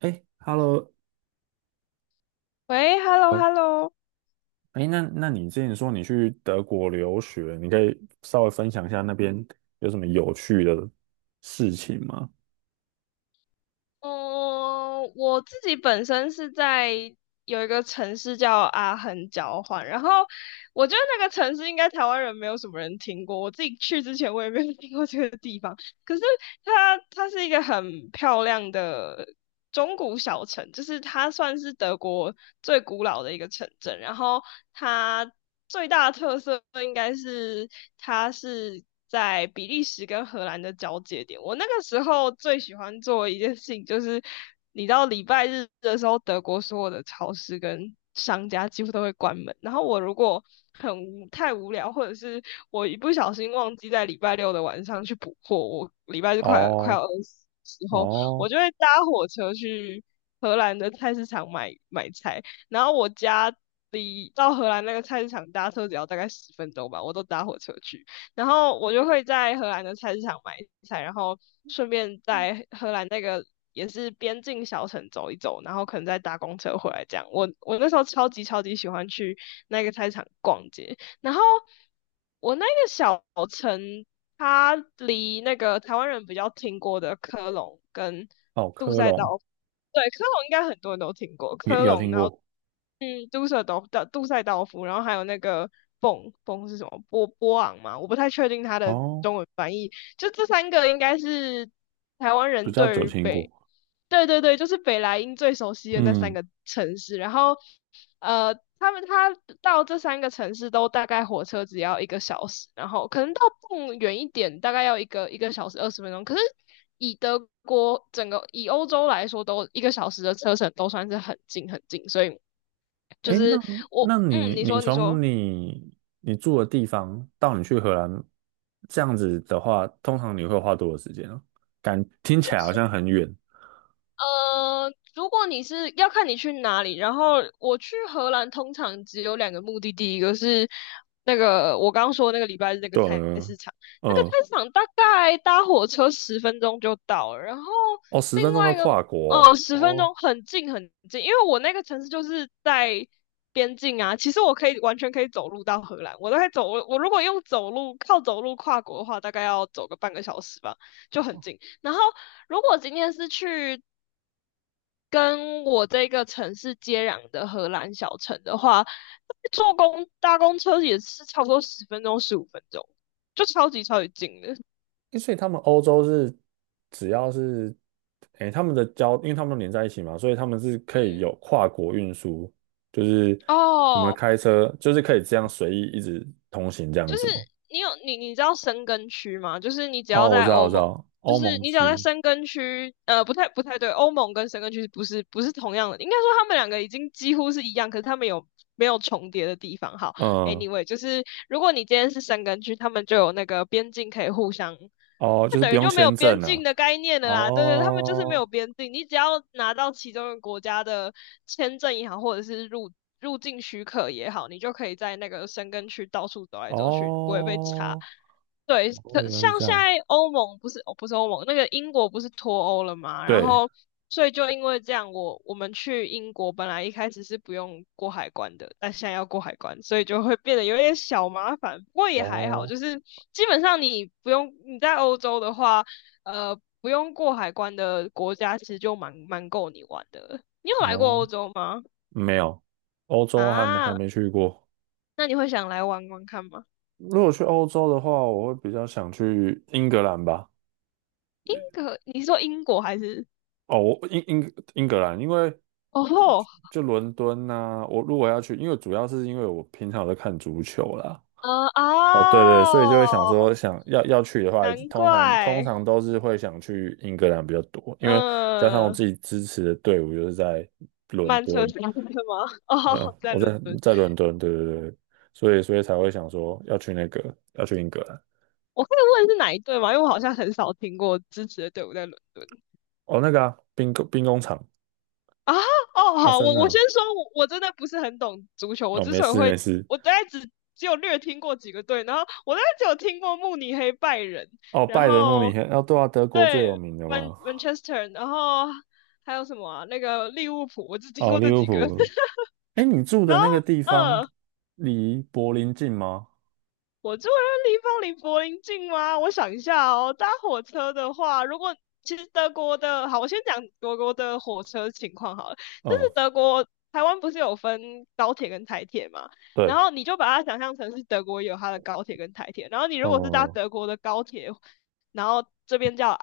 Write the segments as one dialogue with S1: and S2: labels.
S1: 哎，Hello，
S2: 喂，hello
S1: 啊，
S2: hello，
S1: 哎，那你之前说你去德国留学，你可以稍微分享一下那边有什么有趣的事情吗？
S2: 嗯，我自己本身是在有一个城市叫阿恒交换，然后我觉得那个城市应该台湾人没有什么人听过，我自己去之前我也没有听过这个地方，可是它是一个很漂亮的，中古小城，就是它算是德国最古老的一个城镇，然后它最大的特色应该是它是在比利时跟荷兰的交界点。我那个时候最喜欢做的一件事情就是，你到礼拜日的时候，德国所有的超市跟商家几乎都会关门，然后我如果很无太无聊，或者是我一不小心忘记在礼拜六的晚上去补货，我礼拜日快
S1: 哦
S2: 要饿死的时候，
S1: 哦
S2: 我就会搭火车去荷兰的菜市场买菜，然后我家到荷兰那个菜市场搭车只要大概十分钟吧，我都搭火车去，然后我就会在荷兰的菜市场买菜，然后顺便在荷兰那个，也是边境小城走一走，然后可能再搭公车回来这样。我那时候超级超级喜欢去那个菜市场逛街，然后我那个小城，它离那个台湾人比较听过的科隆跟
S1: 哦，
S2: 杜
S1: 科
S2: 塞岛，
S1: 隆
S2: 对，科隆应该很多人都听过，
S1: 有
S2: 科
S1: 有
S2: 隆，
S1: 听
S2: 然后
S1: 过
S2: 杜塞道夫，然后还有那个蹦是什么波昂嘛？我不太确定它的
S1: 哦，
S2: 中文翻译。就这三个应该是台湾
S1: 比
S2: 人
S1: 较久
S2: 对于
S1: 听过。
S2: 北，对对对，就是北莱茵最熟悉的那三
S1: 嗯，
S2: 个城市。然后他们到这三个城市都大概火车只要一个小时，然后可能到蹦远一点，大概要一个小时二十分钟。可是以德国整个以欧洲来说，都一个小时的车程都算是很近很近，所以。就
S1: 哎，那
S2: 是我，
S1: 那你
S2: 你
S1: 你
S2: 说，你说。
S1: 从你住的地方到你去荷兰，这样子的话，通常你会花多少时间啊？感听起来好像很远。
S2: 如果你是要看你去哪里，然后我去荷兰通常只有两个目的地，一个是那个我刚刚说那个礼拜日那个
S1: 对，
S2: 菜市场，那个菜
S1: 嗯，
S2: 市场大概搭火车十分钟就到了，然后
S1: 哦，十分
S2: 另
S1: 钟就
S2: 外一个
S1: 跨国
S2: 哦，
S1: 哦，
S2: 十分
S1: 哦
S2: 钟很近很近，因为我那个城市就是在边境啊，其实我可以完全可以走路到荷兰，我都可以走我如果用走路靠走路跨国的话，大概要走个半个小时吧，就很近。然后如果今天是去跟我这个城市接壤的荷兰小城的话，搭公车也是差不多10分钟、15分钟，就超级超级近的。
S1: 诶所以他们欧洲是只要是，诶，他们的交，因为他们都连在一起嘛，所以他们是可以
S2: 嗯，
S1: 有跨国运输，就是什么
S2: 哦，
S1: 开车，就是可以这样随意一直通行这样
S2: 就是
S1: 子吗？
S2: 你有你你知道申根区吗？就是你只要
S1: 哦，我
S2: 在
S1: 知道，我
S2: 欧
S1: 知
S2: 盟，
S1: 道，
S2: 就
S1: 欧
S2: 是
S1: 盟
S2: 你只要在
S1: 区，
S2: 申根区，不太对，欧盟跟申根区不是同样的，应该说他们两个已经几乎是一样，可是他们有没有重叠的地方？好
S1: 嗯，
S2: ，anyway，就是如果你今天是申根区，他们就有那个边境可以互相，
S1: 哦，就
S2: 那
S1: 是不
S2: 等于
S1: 用
S2: 就没有
S1: 签
S2: 边
S1: 证
S2: 境
S1: 啊，
S2: 的概念了啦。对对，他们就是没
S1: 哦，
S2: 有边境，你只要拿到其中一个国家的签证也好，或者是入境许可也好，你就可以在那个申根区到处走来走去，不会被查。
S1: 哦，
S2: 对，
S1: 哦，
S2: 可
S1: 原来是
S2: 像
S1: 这
S2: 现
S1: 样，
S2: 在欧盟不是，哦，不是欧盟，那个英国不是脱欧了嘛？然
S1: 对，
S2: 后，所以就因为这样，我们去英国本来一开始是不用过海关的，但现在要过海关，所以就会变得有点小麻烦。不过也还好，
S1: 哦，
S2: 就是基本上你不用你在欧洲的话，不用过海关的国家其实就蛮够你玩的了。你有来过欧
S1: 哦，
S2: 洲吗？
S1: 没有，欧洲还没还
S2: 啊，
S1: 没去过。
S2: 那你会想来玩玩看吗？
S1: 如果去欧洲的话，我会比较想去英格兰吧。
S2: 英格，你说英国还是？
S1: 哦，我英格兰，因为
S2: 哦
S1: 就
S2: 吼，
S1: 就伦敦呐、我如果要去，因为主要是因为我平常有在看足球啦。
S2: 嗯
S1: 哦，对对，所以就会想
S2: 哦，
S1: 说，想要去的话，
S2: 难
S1: 通常通
S2: 怪，
S1: 常都是会想去英格兰比较多，因为加上我
S2: 嗯，
S1: 自己支持的队伍就是在伦
S2: 曼彻
S1: 敦，
S2: 斯特吗？哦，
S1: 没有，
S2: 在
S1: 我
S2: 伦
S1: 在
S2: 敦，
S1: 在伦敦，对对对，所以才会想说要去那个要去英格兰。
S2: 我可以问是哪一队吗？因为我好像很少听过支持的队伍在伦敦
S1: 哦，那个啊，兵工厂，
S2: 啊。哦，
S1: 阿
S2: 好，
S1: 森
S2: 我我
S1: 纳。
S2: 先说，我我真的不是很懂足球，我
S1: 哦，
S2: 之
S1: 没
S2: 所以
S1: 事没
S2: 会，
S1: 事。
S2: 我大概只有略听过几个队，然后我大概只有听过慕尼黑拜仁，
S1: 哦，
S2: 然
S1: 拜仁慕尼
S2: 后
S1: 黑，哦，对啊，德国最有
S2: 对
S1: 名的
S2: 曼
S1: 嘛。
S2: 曼彻斯特，然后还有什么啊？那个利物浦，我只听
S1: 哦，
S2: 过
S1: 利
S2: 这
S1: 物
S2: 几个，
S1: 浦。哎，你住
S2: 然
S1: 的
S2: 后。
S1: 那个地方
S2: 嗯，
S1: 离柏林近吗？
S2: 我住的地方离柏林近吗？我想一下哦，搭火车的话，如果其实德国的，好，我先讲德国的火车情况好了。就是
S1: 嗯，
S2: 德国，台湾不是有分高铁跟台铁嘛？然
S1: 对，
S2: 后你就把它想象成是德国有它的高铁跟台铁，然后你如
S1: 嗯，
S2: 果是搭
S1: 哦，
S2: 德国的高铁，然后这边叫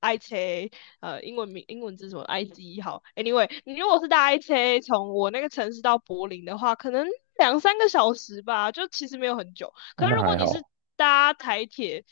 S2: IC，A,英文名英文字什么 IC 好，anyway，你如果是搭 IC A 从我那个城市到柏林的话，可能两三个小时吧，就其实没有很久。可是
S1: 那
S2: 如果
S1: 还
S2: 你是
S1: 好。
S2: 搭台铁、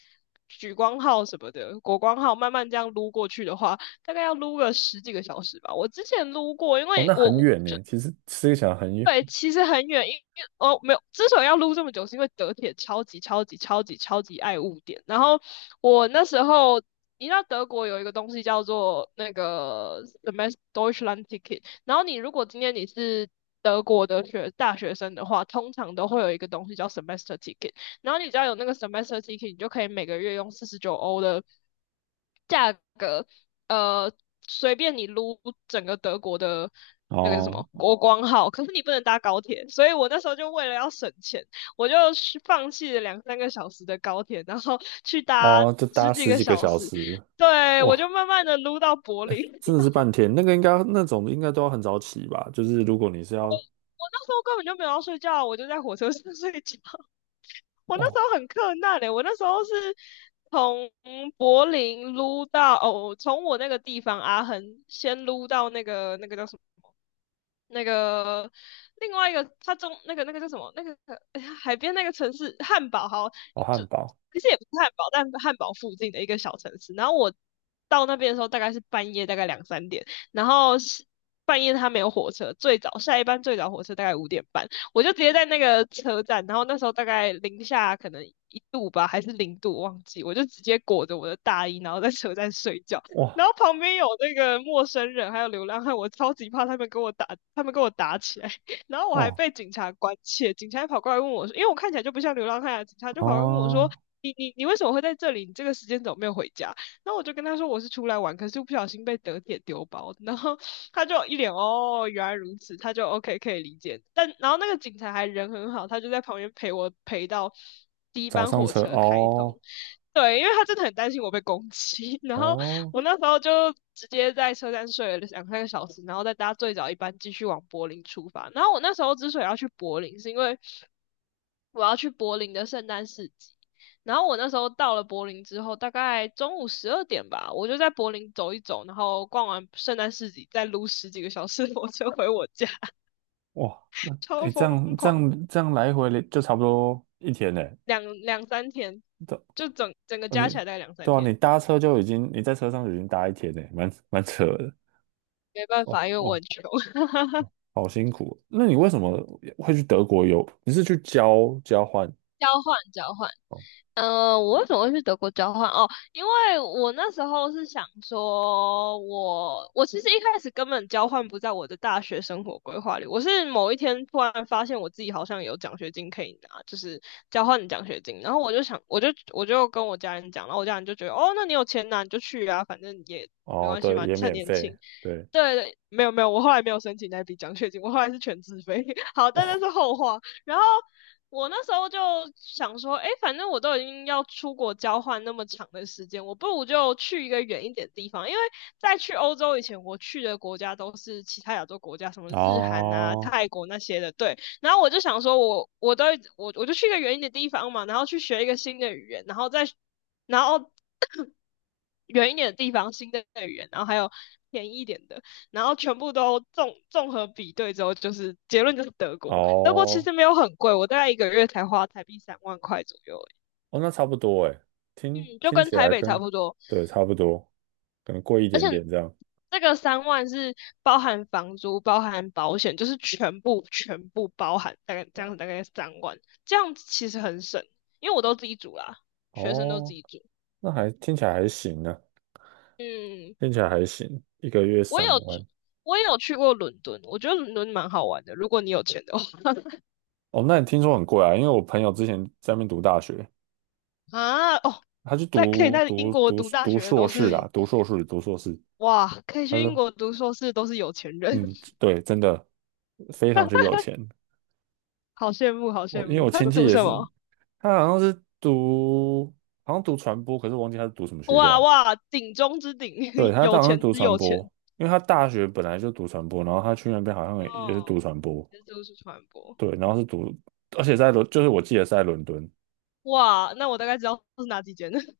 S2: 莒光号什么的、国光号慢慢这样撸过去的话，大概要撸个十几个小时吧。我之前撸过，因
S1: 哦，
S2: 为
S1: 那很
S2: 我
S1: 远呢，其实吃起来很
S2: 对，
S1: 远。
S2: 其实很远，因为哦没有，之所以要录这么久，是因为德铁超级超级超级超级爱误点。然后我那时候，你知道德国有一个东西叫做那个 Semester Deutschland Ticket，然后你如果今天你是德国的大学生的话，通常都会有一个东西叫 Semester Ticket，然后你只要有那个 Semester Ticket，你就可以每个月用49欧的价格呃，随便你撸整个德国的那个叫什
S1: 哦
S2: 么国光号，可是你不能搭高铁，所以我那时候就为了要省钱，我就去放弃了两三个小时的高铁，然后去搭
S1: 哦，就
S2: 十
S1: 搭
S2: 几
S1: 十
S2: 个
S1: 几个
S2: 小
S1: 小
S2: 时，
S1: 时，
S2: 对，我就
S1: 哇，
S2: 慢慢的撸到柏林。
S1: 真的是 半天。那个应该那种应该都要很早起吧？就是如果你是要
S2: 我那时候根本就没有要睡觉啊，我就在火车上 睡觉。我那时
S1: 哦，
S2: 候很困难嘞、我那时候是从柏林撸到哦，从我那个地方阿恒先撸到那个那个叫什么？那个另外一个，他中那个叫什么？那个哎呀海边那个城市汉堡，好，
S1: 哦，
S2: 就
S1: 汉堡，
S2: 其实也不是汉堡，但汉堡附近的一个小城市。然后我到那边的时候大概是半夜，大概2、3点。然后是半夜他没有火车，最早下一班最早火车大概5点半，我就直接在那个车站。然后那时候大概零下可能1度吧，还是0度，忘记。我就直接裹着我的大衣，然后在车站睡觉。
S1: 哇
S2: 然后旁边有那个陌生人，还有流浪汉，我超级怕他们跟我打，他们跟我打起来，然后我还
S1: 哦
S2: 被警察关切，警察还跑过来问我说，因为我看起来就不像流浪汉啊，警察就跑过来问我说，
S1: 哦，
S2: 你你你为什么会在这里？你这个时间怎么没有回家？然后我就跟他说我是出来玩，可是不小心被德铁丢包，然后他就一脸哦原来如此，他就 OK 可以理解，但然后那个警察还人很好，他就在旁边陪我陪到第一
S1: 早
S2: 班
S1: 上
S2: 火
S1: 车
S2: 车开通。
S1: 哦
S2: 对，因为他真的很担心我被攻击，然后
S1: 哦。
S2: 我那时候就直接在车站睡了两三个小时，然后再搭最早一班继续往柏林出发。然后我那时候之所以要去柏林，是因为我要去柏林的圣诞市集。然后我那时候到了柏林之后，大概中午12点吧，我就在柏林走一走，然后逛完圣诞市集，再撸十几个小时 的火车回我家，
S1: 哇，那 哎，
S2: 超
S1: 诶这
S2: 疯
S1: 样这
S2: 狂，
S1: 样这样来回了就差不多一天呢。
S2: 两三天，
S1: 这
S2: 就整整个
S1: 哦
S2: 加起
S1: 你
S2: 来大概两三
S1: 对啊，
S2: 天。
S1: 你搭车就已经你在车上就已经搭一天呢，蛮扯的。
S2: 没办
S1: 哦
S2: 法，因为我
S1: 哦，
S2: 很穷。
S1: 好辛苦哦。那你为什么会去德国游？你是去交换？
S2: 交换交换。
S1: 哦
S2: 我为什么会去德国交换？哦，因为我那时候是想说我其实一开始根本交换不在我的大学生活规划里，我是某一天突然发现我自己好像有奖学金可以拿，就是交换的奖学金，然后我就想，我就跟我家人讲，然后我家人就觉得，哦，那你有钱拿你就去啊，反正也没
S1: 哦，
S2: 关系
S1: 对，
S2: 嘛，
S1: 也
S2: 趁
S1: 免
S2: 年
S1: 费。
S2: 轻。
S1: 对
S2: 对，对没有没有，我后来没有申请那笔奖学金，我后来是全自费。好，但那是
S1: 哦
S2: 后话。然后我那时候就想说，哎，反正我都已经要出国交换那么长的时间，我不如就去一个远一点的地方。因为在去欧洲以前，我去的国家都是其他亚洲国家，什么日韩啊、
S1: 哦
S2: 泰国那些的。对，然后我就想说我，我我都我我就去一个远一点的地方嘛，然后去学一个新的语言，然后再然后 远一点的地方新的语言，然后还有便宜一点的。然后全部都综合比对之后，就是结论就是德国。德国其
S1: 哦
S2: 实没有很贵，我大概一个月才花台币3万块左右而
S1: 哦，那差不多哎，听
S2: 已，嗯，就
S1: 听
S2: 跟
S1: 起
S2: 台
S1: 来
S2: 北差
S1: 跟
S2: 不多。
S1: 对差不多，可能贵一
S2: 而
S1: 点
S2: 且
S1: 点这样。
S2: 这个三万是包含房租、包含保险，就是全部全部包含，大概这样
S1: 哦
S2: 子大概三万，这样子其实很省，因为我都自己煮啦，学生都自
S1: 哦，
S2: 己煮。
S1: 那还听起来还行呢。
S2: 嗯，
S1: 听起来还行，一个月
S2: 我
S1: 三
S2: 有去
S1: 万。
S2: 我有去过伦敦，我觉得伦敦蛮好玩的，如果你有钱的话
S1: 哦，那你听说很贵啊？因为我朋友之前在那边读大学，
S2: 啊哦，
S1: 他去
S2: 在可以
S1: 读
S2: 在英
S1: 读
S2: 国
S1: 读
S2: 读大
S1: 读
S2: 学的
S1: 硕
S2: 都
S1: 士
S2: 是
S1: 啊，读硕士。
S2: 哇，可以
S1: 他
S2: 去英
S1: 说，
S2: 国读硕士都是有钱人，
S1: 嗯，对，真的非常之有钱。
S2: 好羡慕，好
S1: 我
S2: 羡
S1: 因为
S2: 慕。
S1: 我
S2: 他
S1: 亲
S2: 是
S1: 戚
S2: 读
S1: 也
S2: 什
S1: 是，
S2: 么？
S1: 他好像是读好像读传播，可是我忘记他是读什么学
S2: 哇
S1: 校。
S2: 哇，顶中之顶，
S1: 对，他
S2: 有
S1: 当时
S2: 钱
S1: 读
S2: 之
S1: 传
S2: 有
S1: 播，
S2: 钱。
S1: 因为他大学本来就读传播，然后他去那边好像也是读
S2: 哦，
S1: 传播，
S2: 是都是传播。
S1: 对，然后是读，而且就是我记得是在伦敦。
S2: 哇，那我大概知道是哪几间了。如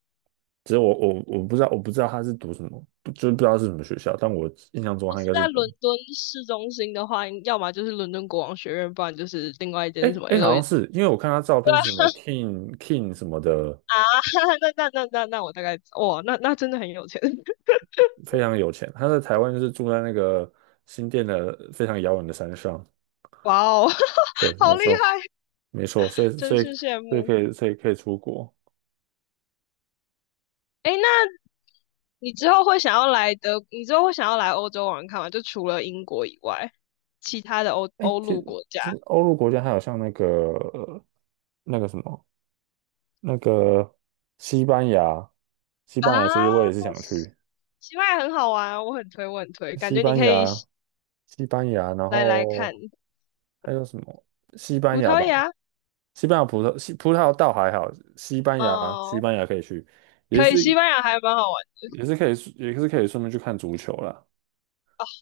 S1: 只是我不知道他是读什么，不就是不知道是什么学校，但我印象中
S2: 果
S1: 他
S2: 是
S1: 应该是
S2: 在
S1: 读，
S2: 伦敦市中心的话，要么就是伦敦国王学院，不然就是另外一间
S1: 哎
S2: 是什么
S1: 哎，好
S2: L
S1: 像
S2: E D。
S1: 是因为我看他照片是什么 King King 什么的，
S2: 那我大概哇，那真的很有钱，
S1: 非常有钱，他在台湾就是住在那个新店的非常遥远的山上，
S2: 哇哦，
S1: 对，没
S2: 好厉
S1: 错
S2: 害，
S1: 没错，所以
S2: 真
S1: 所以
S2: 是羡
S1: 所以
S2: 慕。
S1: 可以所以可以出国，
S2: 诶，那你之后会想要来德，你之后会想要来欧洲玩看吗？就除了英国以外，其他的欧
S1: 哎，
S2: 欧
S1: 其
S2: 陆
S1: 实
S2: 国家
S1: 其实欧陆国家还有像那个那个什么那个西班牙，西班牙其实
S2: 啊，
S1: 我也是想
S2: 西
S1: 去，
S2: 西班牙很好玩啊我很推，我很推，感
S1: 西
S2: 觉你
S1: 班
S2: 可以
S1: 牙，西班牙，然
S2: 来看
S1: 后还有什么？西班
S2: 葡
S1: 牙
S2: 萄
S1: 吧，
S2: 牙，
S1: 西班牙葡萄，西葡萄倒还好，西班牙，西
S2: 哦、
S1: 班牙可以去，也
S2: 可以，
S1: 是
S2: 西班牙还蛮好玩
S1: 也是可以，也是可以顺便去看足球啦，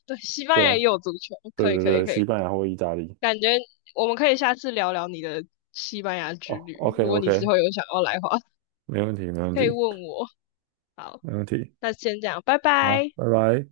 S2: 的，对，西
S1: 对
S2: 班牙也
S1: 吧？
S2: 有足球，
S1: 对
S2: 可以，
S1: 对
S2: 可以，
S1: 对，
S2: 可
S1: 西
S2: 以，
S1: 班牙或意大利。
S2: 感觉我们可以下次聊聊你的西班牙之
S1: 哦
S2: 旅，
S1: ，OK
S2: 如果你之
S1: OK，
S2: 后有想要来的话，
S1: 没问题没问
S2: 可以
S1: 题
S2: 问我。好，
S1: 没问题，
S2: 那先这样，拜
S1: 好，
S2: 拜。
S1: 拜拜。